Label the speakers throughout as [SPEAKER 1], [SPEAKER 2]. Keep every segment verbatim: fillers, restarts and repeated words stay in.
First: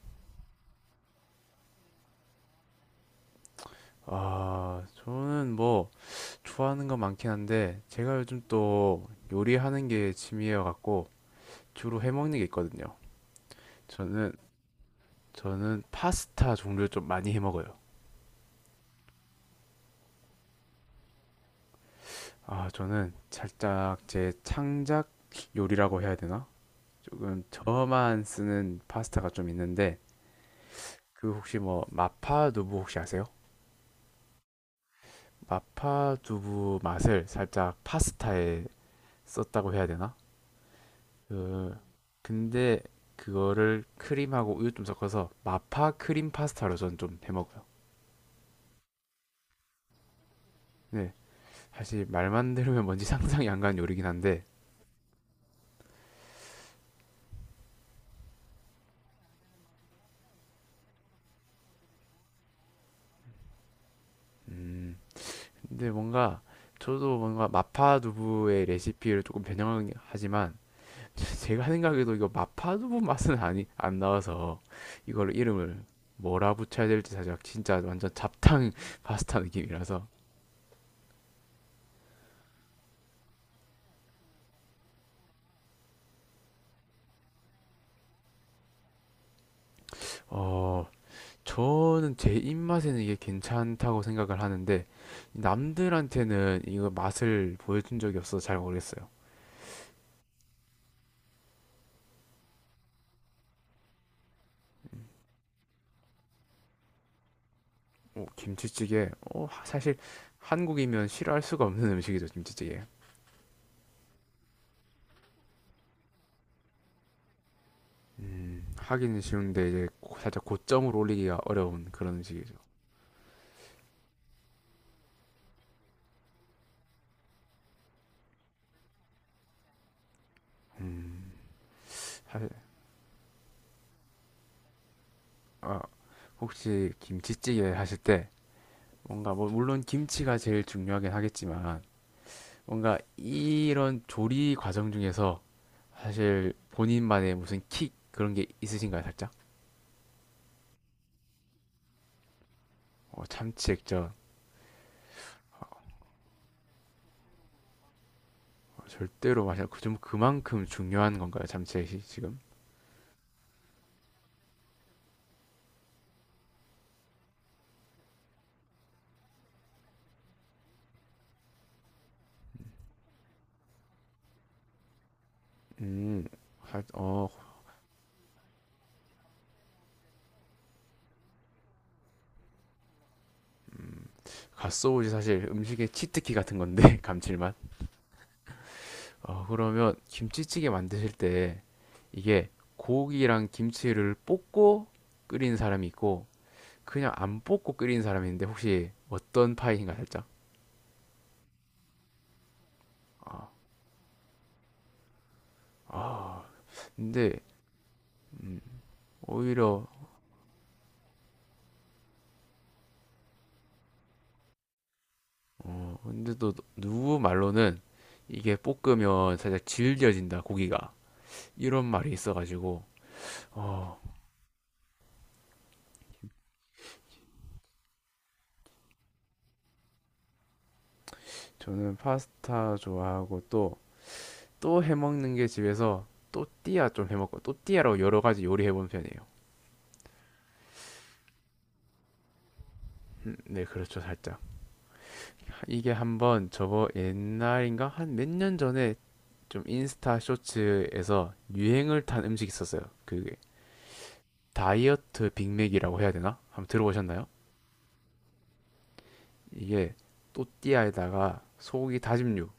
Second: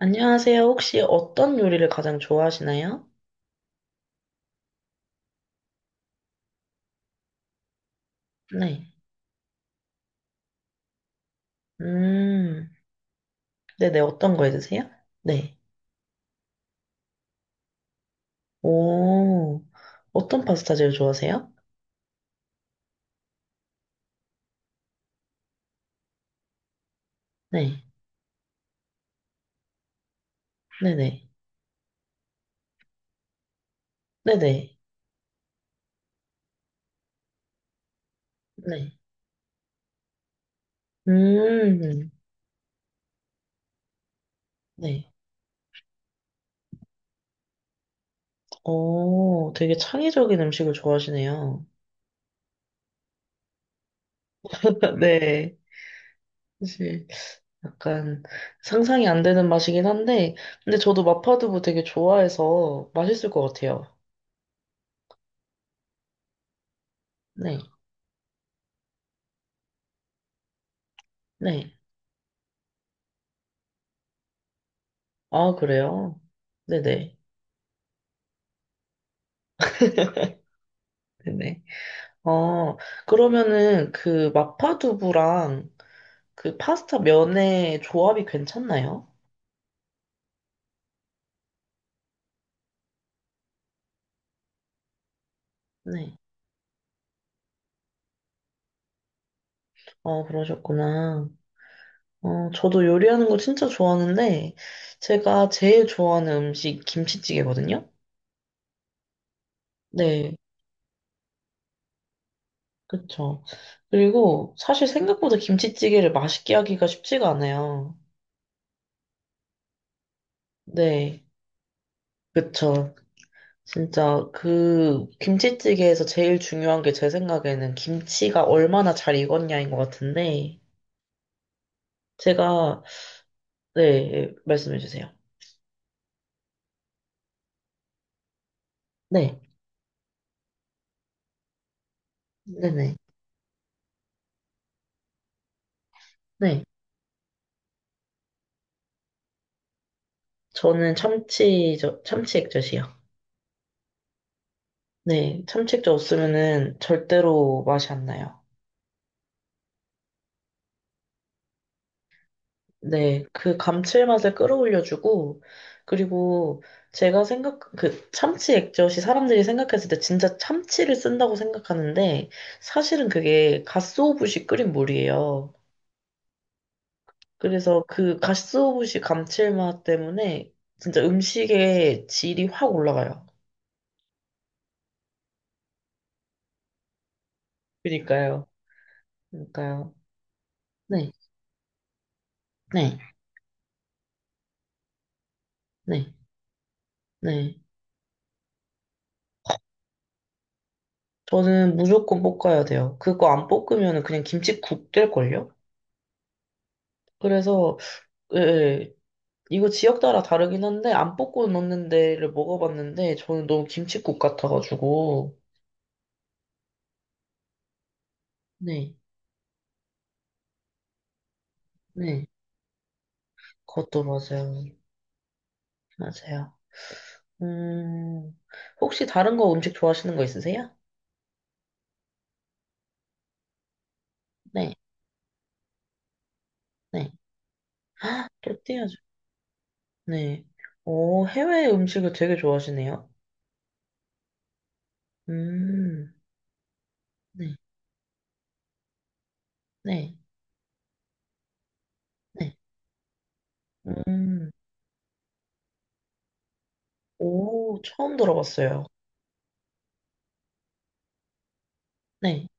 [SPEAKER 1] 안녕하세요. 혹시 어떤 요리를 가장 좋아하시나요?
[SPEAKER 2] 아, 저는 뭐 좋아하는 거 많긴 한데 제가 요즘
[SPEAKER 1] 네.
[SPEAKER 2] 또 요리하는 게 취미여 갖고 주로 해 먹는 게
[SPEAKER 1] 음,
[SPEAKER 2] 있거든요.
[SPEAKER 1] 네네.
[SPEAKER 2] 저는
[SPEAKER 1] 어떤 거해 드세요? 네.
[SPEAKER 2] 저는 파스타 종류를 좀 많이 해 먹어요.
[SPEAKER 1] 오, 어떤 파스타 제일 좋아하세요?
[SPEAKER 2] 아, 저는 살짝 제 창작 요리라고 해야 되나? 조금
[SPEAKER 1] 네.
[SPEAKER 2] 저만 쓰는 파스타가 좀 있는데
[SPEAKER 1] 네네.
[SPEAKER 2] 그 혹시 뭐 마파 두부 혹시 아세요?
[SPEAKER 1] 네네. 네.
[SPEAKER 2] 마파 두부 맛을 살짝 파스타에
[SPEAKER 1] 네.
[SPEAKER 2] 썼다고 해야 되나?
[SPEAKER 1] 네.
[SPEAKER 2] 그
[SPEAKER 1] 음,
[SPEAKER 2] 근데 그거를 크림하고 우유 좀
[SPEAKER 1] 네.
[SPEAKER 2] 섞어서 마파 크림 파스타로 전 좀 해 먹어요.
[SPEAKER 1] 오, 되게 창의적인 음식을
[SPEAKER 2] 네,
[SPEAKER 1] 좋아하시네요.
[SPEAKER 2] 사실 말만 들으면 뭔지 상상이 안 가는 요리긴 한데,
[SPEAKER 1] 네. 사실 약간 상상이 안 되는 맛이긴 한데, 근데 저도 마파두부 되게 좋아해서 맛있을 것 같아요.
[SPEAKER 2] 근데 뭔가 저도 뭔가
[SPEAKER 1] 네.
[SPEAKER 2] 마파 두부의 레시피를 조금 변형하지만 제가
[SPEAKER 1] 네.
[SPEAKER 2] 생각해도 이거 마파 두부 맛은 아니 안 나와서 이걸
[SPEAKER 1] 아,
[SPEAKER 2] 이름을
[SPEAKER 1] 그래요?
[SPEAKER 2] 뭐라 붙여야 될지
[SPEAKER 1] 네네.
[SPEAKER 2] 사실 진짜 완전 잡탕 파스타 느낌이라서
[SPEAKER 1] 네네. 어, 그러면은 그 마파두부랑 그 파스타 면의 조합이 괜찮나요?
[SPEAKER 2] 어 저는 제 입맛에는 이게 괜찮다고 생각을 하는데
[SPEAKER 1] 네.
[SPEAKER 2] 남들한테는 이거 맛을 보여준 적이 없어서 잘 모르겠어요.
[SPEAKER 1] 어, 그러셨구나. 어, 저도 요리하는 거 진짜 좋아하는데,
[SPEAKER 2] 음.
[SPEAKER 1] 제가 제일 좋아하는 음식 김치찌개거든요?
[SPEAKER 2] 어, 김치찌개. 어, 하- 사실
[SPEAKER 1] 네,
[SPEAKER 2] 한국이면 싫어할 수가 없는 음식이죠, 김치찌개.
[SPEAKER 1] 그쵸. 그리고 사실 생각보다 김치찌개를 맛있게 하기가 쉽지가 않아요.
[SPEAKER 2] 음, 하기는 쉬운데 이제 고- 살짝 고점을
[SPEAKER 1] 네,
[SPEAKER 2] 올리기가 어려운 그런 음식이죠.
[SPEAKER 1] 그쵸. 진짜 그 김치찌개에서 제일 중요한 게 제 생각에는 김치가 얼마나 잘 익었냐인 것 같은데,
[SPEAKER 2] 음, 사실
[SPEAKER 1] 제가, 네, 말씀해 주세요.
[SPEAKER 2] 아, 혹시 김치찌개 하실 때 뭔가
[SPEAKER 1] 네,
[SPEAKER 2] 뭐 물론 김치가 제일 중요하긴 하겠지만
[SPEAKER 1] 네네,
[SPEAKER 2] 뭔가 이런 조리 과정 중에서 사실
[SPEAKER 1] 네.
[SPEAKER 2] 본인만의 무슨 킥 그런 게 있으신가요, 살짝?
[SPEAKER 1] 저는 참치, 저, 참치 액젓이요.
[SPEAKER 2] 어, 참치액젓.
[SPEAKER 1] 네, 참치 액젓 없으면은 절대로 맛이 안 나요.
[SPEAKER 2] 어, 절대로 마셔. 그좀 그만큼 중요한 건가요, 참치액이 지금?
[SPEAKER 1] 네, 그 감칠맛을 끌어올려주고, 그리고 제가 생각, 그 참치 액젓이 사람들이 생각했을 때 진짜 참치를 쓴다고 생각하는데, 사실은 그게 가쓰오부시 끓인 물이에요.
[SPEAKER 2] 음, 살- 어,
[SPEAKER 1] 그래서 그 가쓰오부시 감칠맛 때문에 진짜 음식의 질이 확 올라가요.
[SPEAKER 2] 갓소우지 사실 음식의 치트키 같은 건데 감칠맛.
[SPEAKER 1] 그니까요.
[SPEAKER 2] 어,
[SPEAKER 1] 그니까요.
[SPEAKER 2] 그러면 김치찌개
[SPEAKER 1] 네,
[SPEAKER 2] 만드실 때 이게
[SPEAKER 1] 네,
[SPEAKER 2] 고기랑 김치를 볶고 끓인 사람이
[SPEAKER 1] 네,
[SPEAKER 2] 있고 그냥 안
[SPEAKER 1] 네.
[SPEAKER 2] 볶고 끓인 사람이 있는데 혹시 어떤 파이신가 살짝?
[SPEAKER 1] 저는 무조건 뽑아야 돼요. 그거 안 뽑으면 그냥 김칫국 될걸요?
[SPEAKER 2] 아, 근데
[SPEAKER 1] 그래서, 예, 예. 이거
[SPEAKER 2] 오히려
[SPEAKER 1] 지역 따라 다르긴 한데, 안 뽑고 넣는 데를 먹어봤는데, 저는 너무 김칫국 같아가지고.
[SPEAKER 2] 어 근데 또 누구 말로는 이게
[SPEAKER 1] 네,
[SPEAKER 2] 볶으면 살짝 질겨진다 고기가 이런 말이
[SPEAKER 1] 네.
[SPEAKER 2] 있어가지고 어
[SPEAKER 1] 그것도 맞아요. 맞아요. 음, 혹시 다른 거 음식 좋아하시는 거 있으세요?
[SPEAKER 2] 저는 파스타 좋아하고 또
[SPEAKER 1] 네,
[SPEAKER 2] 또 해먹는 게 집에서 또띠아 좀
[SPEAKER 1] 네.
[SPEAKER 2] 해먹고 또띠아로 여러 가지 요리해본
[SPEAKER 1] 또띠아죠.
[SPEAKER 2] 편이에요.
[SPEAKER 1] 네. 오, 해외 음식을 되게 좋아하시네요.
[SPEAKER 2] 음, 네 그렇죠 살짝 이게
[SPEAKER 1] 음,
[SPEAKER 2] 한번 저거
[SPEAKER 1] 네.
[SPEAKER 2] 옛날인가 한 몇 년 전에 좀
[SPEAKER 1] 네,
[SPEAKER 2] 인스타 쇼츠에서 유행을 탄 음식이
[SPEAKER 1] 네.
[SPEAKER 2] 있었어요. 그게
[SPEAKER 1] 음, 음,
[SPEAKER 2] 다이어트 빅맥이라고 해야 되나? 한번 들어보셨나요?
[SPEAKER 1] 오, 처음 들어봤어요.
[SPEAKER 2] 이게 또띠아에다가 소고기
[SPEAKER 1] 네,
[SPEAKER 2] 다짐육,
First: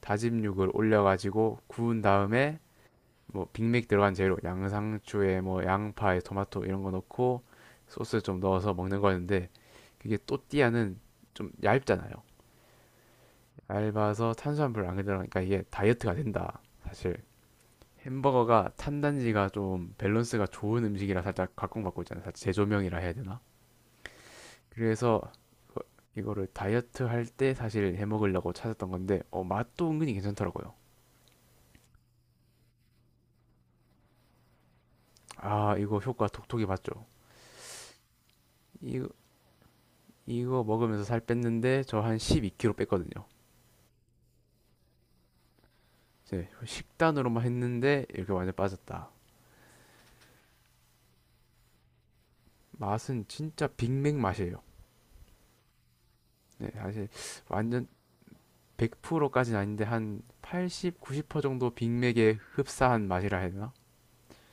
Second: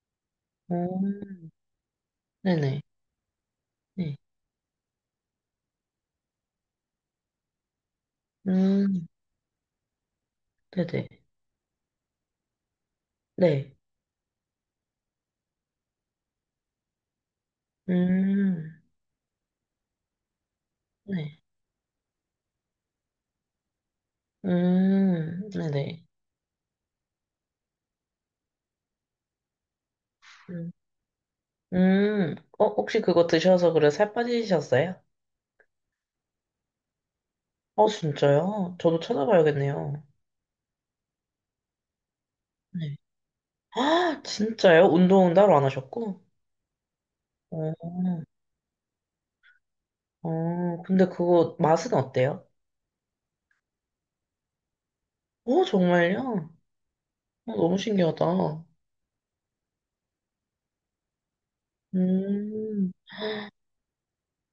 [SPEAKER 2] 다짐육을
[SPEAKER 1] 음,
[SPEAKER 2] 올려가지고 구운 다음에
[SPEAKER 1] 네네,
[SPEAKER 2] 뭐 빅맥 들어간
[SPEAKER 1] 네,
[SPEAKER 2] 재료, 양상추에 뭐 양파에 토마토 이런 거 넣고 소스 좀 넣어서 먹는
[SPEAKER 1] 음,
[SPEAKER 2] 거였는데 그게 또띠아는
[SPEAKER 1] 네네,
[SPEAKER 2] 좀 얇잖아요.
[SPEAKER 1] 네,
[SPEAKER 2] 얇아서 탄수화물 안 들어가니까 이게 다이어트가 된다. 사실 햄버거가
[SPEAKER 1] 음,
[SPEAKER 2] 탄단지가 좀 밸런스가 좋은 음식이라
[SPEAKER 1] 네,
[SPEAKER 2] 살짝 각광받고 있잖아요. 사실 재조명이라 해야 되나? 그래서
[SPEAKER 1] 음, 네네,
[SPEAKER 2] 이거를 다이어트 할 때 사실 해 먹으려고 찾았던 건데 어, 맛도 은근히
[SPEAKER 1] 음,
[SPEAKER 2] 괜찮더라고요.
[SPEAKER 1] 음, 어, 혹시 그거 드셔서 그래 살 빠지셨어요?
[SPEAKER 2] 아, 이거 효과 톡톡이 봤죠.
[SPEAKER 1] 어, 진짜요? 저도
[SPEAKER 2] 이거
[SPEAKER 1] 찾아봐야겠네요.
[SPEAKER 2] 이거 먹으면서 살 뺐는데 저 한 십이 킬로그램
[SPEAKER 1] 네.
[SPEAKER 2] 뺐거든요.
[SPEAKER 1] 아, 진짜요? 운동은 따로 안 하셨고?
[SPEAKER 2] 이제 식단으로만
[SPEAKER 1] 어,
[SPEAKER 2] 했는데 이렇게 완전 빠졌다.
[SPEAKER 1] 어, 근데 그거 맛은 어때요?
[SPEAKER 2] 맛은 진짜 빅맥 맛이에요.
[SPEAKER 1] 어, 정말요?
[SPEAKER 2] 네, 사실
[SPEAKER 1] 어, 너무
[SPEAKER 2] 완전
[SPEAKER 1] 신기하다.
[SPEAKER 2] 백 퍼센트까지는 아닌데 한 팔십, 구십 퍼센트 정도 빅맥에
[SPEAKER 1] 음,
[SPEAKER 2] 흡사한 맛이라 해야 되나?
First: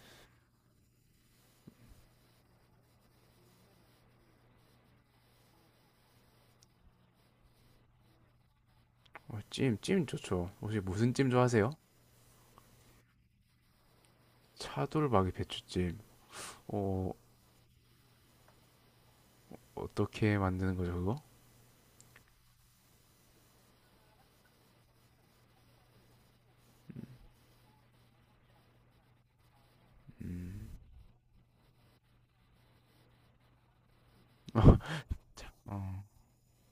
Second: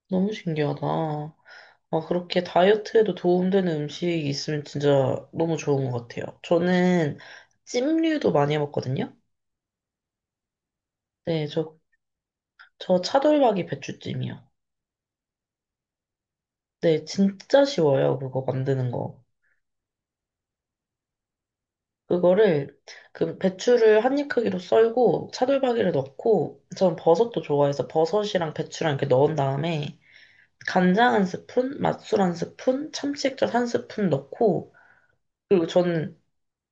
[SPEAKER 1] 너무 신기하다. 아, 그렇게 다이어트에도 도움되는 음식이 있으면 진짜 너무 좋은 것 같아요. 저는 찜류도 많이 해먹거든요.
[SPEAKER 2] 어, 찜, 찜 좋죠. 혹시 무슨 찜
[SPEAKER 1] 네,
[SPEAKER 2] 좋아하세요?
[SPEAKER 1] 저, 저 차돌박이 배추찜이요.
[SPEAKER 2] 차돌박이 배추찜.
[SPEAKER 1] 네,
[SPEAKER 2] 어,
[SPEAKER 1] 진짜 쉬워요. 그거 만드는 거.
[SPEAKER 2] 어떻게 만드는 거죠, 그거?
[SPEAKER 1] 그거를, 그 배추를 한입 크기로 썰고, 차돌박이를 넣고, 전 버섯도 좋아해서 버섯이랑 배추랑 이렇게 넣은 다음에,
[SPEAKER 2] 음,
[SPEAKER 1] 간장 한 스푼, 맛술 한 스푼, 참치액젓 한 스푼 넣고, 그리고
[SPEAKER 2] 어,
[SPEAKER 1] 저는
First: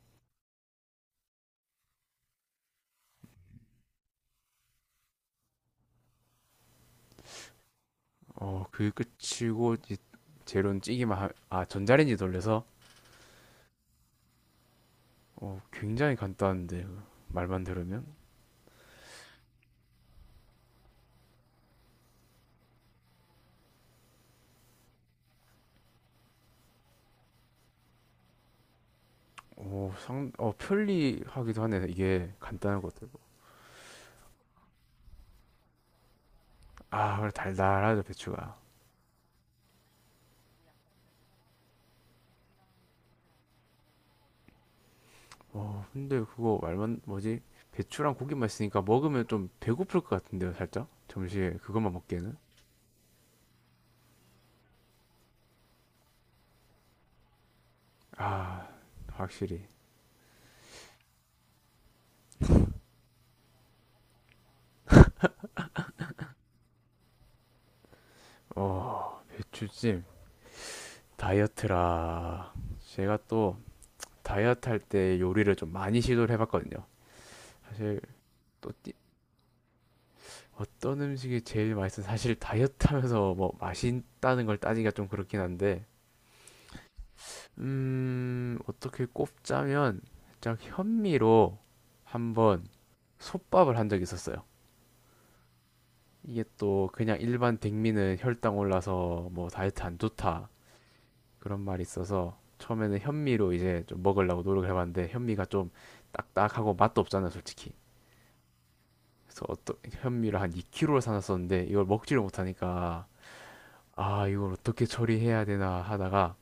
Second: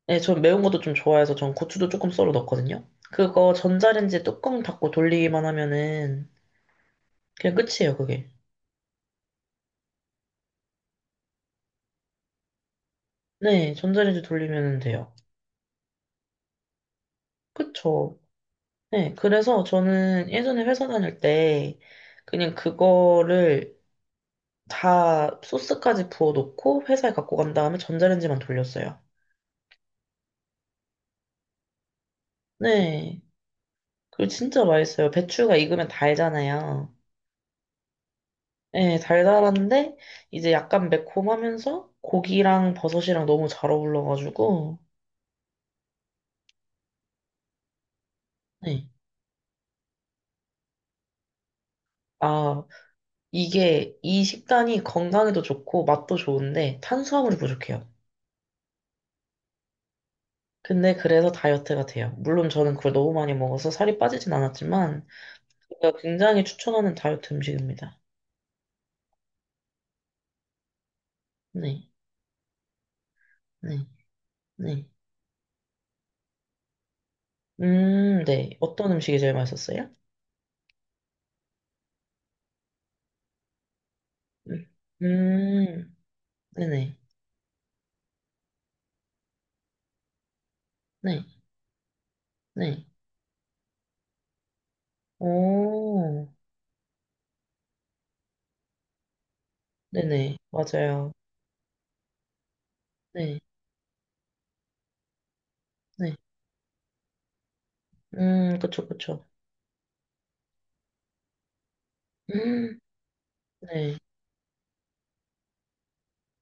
[SPEAKER 1] 네, 전 매운 것도 좀 좋아해서 전 고추도 조금 썰어 넣거든요. 그거 전자레인지 뚜껑 닫고 돌리기만 하면은 그냥 끝이에요, 그게.
[SPEAKER 2] 어, 그 끝이고 이제 재료는 찌기만 하, 아, 전자레인지 돌려서
[SPEAKER 1] 네, 전자레인지 돌리면 돼요.
[SPEAKER 2] 어, 굉장히 간단한데 말만 들으면
[SPEAKER 1] 그쵸. 네, 그래서 저는 예전에 회사 다닐 때 그냥 그거를 다 소스까지 부어 놓고 회사에 갖고 간 다음에 전자레인지만 돌렸어요.
[SPEAKER 2] 오, 상, 어, 편리하기도 하네. 이게 간단한 것들.
[SPEAKER 1] 네, 그거 진짜 맛있어요. 배추가 익으면 달잖아요.
[SPEAKER 2] 아, 그래, 달달하죠, 배추가.
[SPEAKER 1] 네, 달달한데 이제 약간 매콤하면서 고기랑 버섯이랑 너무 잘 어울러가지고
[SPEAKER 2] 어, 근데 그거 말만 뭐지? 배추랑 고기만 있으니까
[SPEAKER 1] 네.
[SPEAKER 2] 먹으면 좀 배고플 것 같은데요, 살짝? 점심에 그것만 먹기에는.
[SPEAKER 1] 아, 이게 이 식단이 건강에도 좋고 맛도 좋은데 탄수화물이 부족해요.
[SPEAKER 2] 아, 확실히.
[SPEAKER 1] 근데 그래서 다이어트가 돼요. 물론 저는 그걸 너무 많이 먹어서 살이 빠지진 않았지만 제가 굉장히 추천하는 다이어트 음식입니다.
[SPEAKER 2] 어, 배추찜
[SPEAKER 1] 네,
[SPEAKER 2] 다이어트라. 제가 또
[SPEAKER 1] 네,
[SPEAKER 2] 다이어트 할
[SPEAKER 1] 네.
[SPEAKER 2] 때 요리를 좀 많이 시도를 해봤거든요. 사실
[SPEAKER 1] 음, 네.
[SPEAKER 2] 또
[SPEAKER 1] 어떤
[SPEAKER 2] 띠-
[SPEAKER 1] 음식이 제일 맛있었어요?
[SPEAKER 2] 어떤 음식이 제일 맛있어? 사실 다이어트 하면서 뭐 맛있다는 걸
[SPEAKER 1] 음,
[SPEAKER 2] 따지기가 좀 그렇긴 한데,
[SPEAKER 1] 음, 네네,
[SPEAKER 2] 음, 어떻게 꼽자면 살짝
[SPEAKER 1] 네,
[SPEAKER 2] 현미로 한번
[SPEAKER 1] 네.
[SPEAKER 2] 솥밥을 한 적이 있었어요.
[SPEAKER 1] 오,
[SPEAKER 2] 이게 또 그냥 일반 백미는 혈당 올라서 뭐 다이어트 안
[SPEAKER 1] 네네,
[SPEAKER 2] 좋다
[SPEAKER 1] 맞아요.
[SPEAKER 2] 그런 말이 있어서 처음에는
[SPEAKER 1] 네,
[SPEAKER 2] 현미로 이제 좀 먹으려고 노력을 해봤는데 현미가 좀
[SPEAKER 1] 네.
[SPEAKER 2] 딱딱하고 맛도 없잖아요, 솔직히.
[SPEAKER 1] 음, 그쵸, 그쵸.
[SPEAKER 2] 그래서 어떤 현미를 한 이 킬로그램을 사놨었는데 이걸 먹지를
[SPEAKER 1] 음,
[SPEAKER 2] 못하니까
[SPEAKER 1] 네,
[SPEAKER 2] 아 이걸 어떻게 처리해야 되나 하다가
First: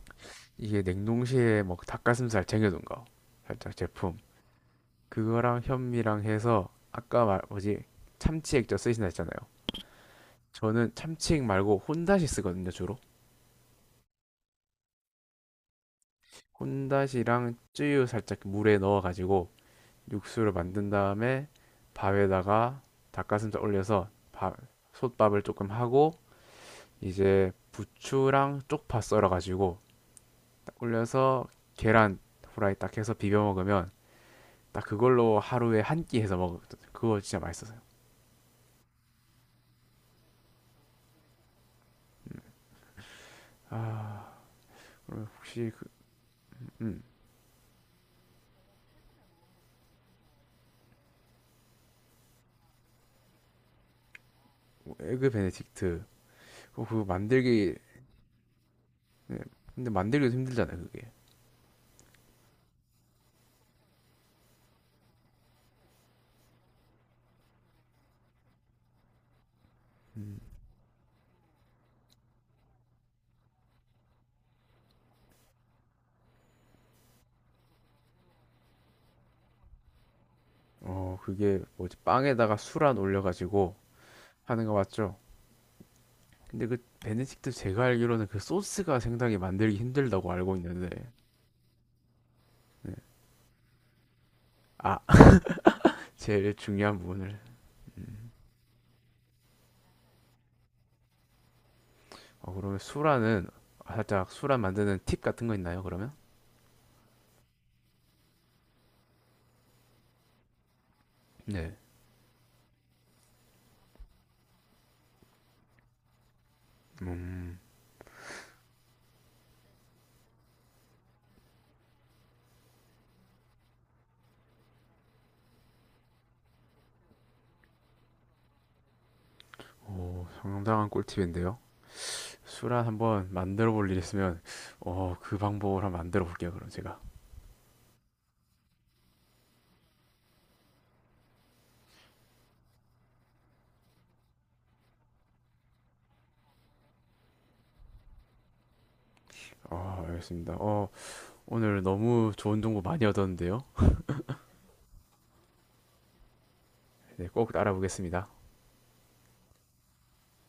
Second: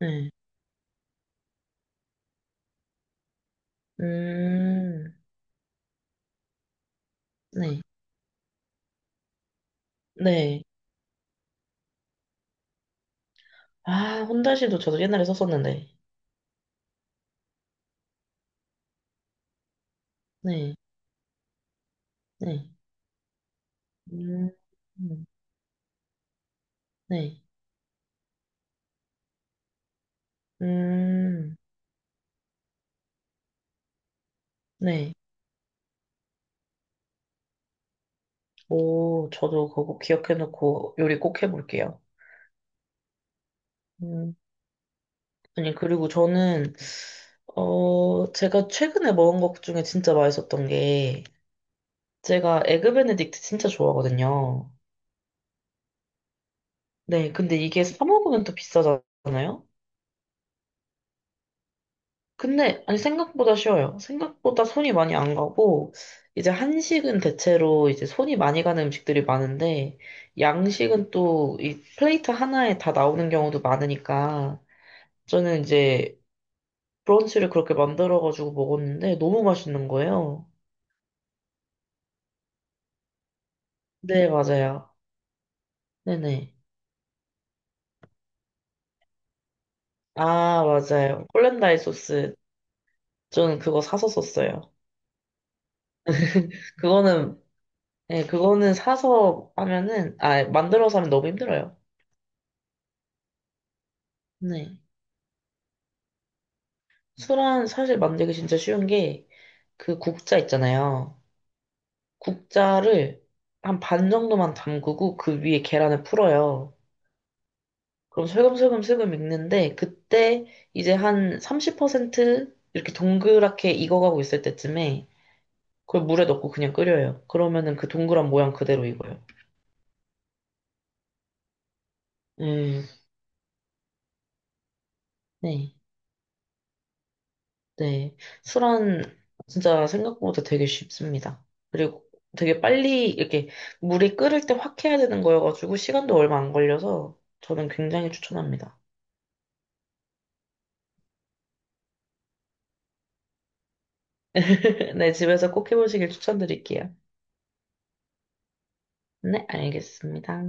[SPEAKER 1] 네.
[SPEAKER 2] 이게 냉동실에 뭐 닭가슴살 쟁여둔 거 살짝 제품
[SPEAKER 1] 음,
[SPEAKER 2] 그거랑 현미랑 해서 아까 말
[SPEAKER 1] 네,
[SPEAKER 2] 뭐지 참치 액젓 쓰신다 했잖아요.
[SPEAKER 1] 네.
[SPEAKER 2] 저는 참치 액 말고 혼다시 쓰거든요 주로
[SPEAKER 1] 아, 혼다시도 저도 옛날에 썼었는데.
[SPEAKER 2] 혼다시랑 쯔유 살짝 물에 넣어가지고 육수를
[SPEAKER 1] 네,
[SPEAKER 2] 만든 다음에
[SPEAKER 1] 네.
[SPEAKER 2] 밥에다가 닭가슴살 올려서
[SPEAKER 1] 음,
[SPEAKER 2] 밥
[SPEAKER 1] 음,
[SPEAKER 2] 솥밥을 조금 하고
[SPEAKER 1] 네.
[SPEAKER 2] 이제 부추랑 쪽파 썰어가지고 딱 올려서
[SPEAKER 1] 음,
[SPEAKER 2] 계란 후라이 딱 해서 비벼 먹으면 딱
[SPEAKER 1] 네.
[SPEAKER 2] 그걸로 하루에 한 끼 해서 먹어 그거 진짜 맛있었어요.
[SPEAKER 1] 오, 저도 그거 기억해놓고 요리 꼭 해볼게요.
[SPEAKER 2] 아
[SPEAKER 1] 음,
[SPEAKER 2] 그 혹시
[SPEAKER 1] 아니,
[SPEAKER 2] 그,
[SPEAKER 1] 그리고 저는,
[SPEAKER 2] 음,
[SPEAKER 1] 어, 제가 최근에 먹은 것 중에 진짜 맛있었던 게, 제가 에그 베네딕트 진짜 좋아하거든요.
[SPEAKER 2] 뭐 에그 베네딕트 그거 그거
[SPEAKER 1] 네, 근데
[SPEAKER 2] 만들기
[SPEAKER 1] 이게 사 먹으면 또
[SPEAKER 2] 네,
[SPEAKER 1] 비싸잖아요?
[SPEAKER 2] 근데 만들기도 힘들잖아요 그게.
[SPEAKER 1] 근데, 아니, 생각보다 쉬워요. 생각보다 손이 많이 안 가고, 이제 한식은 대체로 이제 손이 많이 가는 음식들이 많은데,
[SPEAKER 2] 음,
[SPEAKER 1] 양식은 또 이 플레이트 하나에 다 나오는 경우도 많으니까, 저는 이제 브런치를 그렇게 만들어가지고 먹었는데, 너무 맛있는 거예요.
[SPEAKER 2] 어 그게 뭐지 빵에다가 수란 올려가지고
[SPEAKER 1] 네,
[SPEAKER 2] 하는 거
[SPEAKER 1] 맞아요.
[SPEAKER 2] 맞죠?
[SPEAKER 1] 네네.
[SPEAKER 2] 근데 그 베네딕트 제가 알기로는 그 소스가 생각이 만들기 힘들다고 알고
[SPEAKER 1] 아,
[SPEAKER 2] 있는데
[SPEAKER 1] 맞아요. 콜렌다이 소스.
[SPEAKER 2] 네.
[SPEAKER 1] 저는 그거 사서 썼어요.
[SPEAKER 2] 아 제일 중요한 부분을
[SPEAKER 1] 그거는, 네, 그거는 사서 하면은, 아, 만들어서 하면 너무 힘들어요.
[SPEAKER 2] 어, 그러면 수라는 아, 살짝 수라
[SPEAKER 1] 네.
[SPEAKER 2] 만드는 팁 같은 거 있나요, 그러면?
[SPEAKER 1] 술은 사실 만들기 진짜 쉬운 게 그 국자 있잖아요.
[SPEAKER 2] 네.
[SPEAKER 1] 국자를 한 반 정도만 담그고 그 위에 계란을 풀어요.
[SPEAKER 2] 음,
[SPEAKER 1] 그럼 슬금슬금 슬금 익는데 그때 이제 한 삼십 퍼센트 이렇게 동그랗게 익어가고 있을 때쯤에 그걸 물에 넣고 그냥 끓여요. 그러면은 그 동그란 모양 그대로 익어요.
[SPEAKER 2] 오, 상당한 꿀팁인데요.
[SPEAKER 1] 음,
[SPEAKER 2] 수란 한번 만들어 볼 일 있으면, 어, 그
[SPEAKER 1] 네.
[SPEAKER 2] 방법을 한번 만들어 볼게요, 그럼 제가.
[SPEAKER 1] 네. 수란 진짜 생각보다 되게 쉽습니다. 그리고 되게 빨리 이렇게 물이 끓을 때 확 해야 되는 거여가지고 시간도 얼마 안 걸려서 저는 굉장히 추천합니다.
[SPEAKER 2] 어, 알겠습니다. 어, 오늘 너무 좋은 정보 많이 얻었는데요.
[SPEAKER 1] 네, 집에서 꼭 해보시길 추천드릴게요.
[SPEAKER 2] 네, 꼭 따라 보겠습니다.
[SPEAKER 1] 네, 알겠습니다.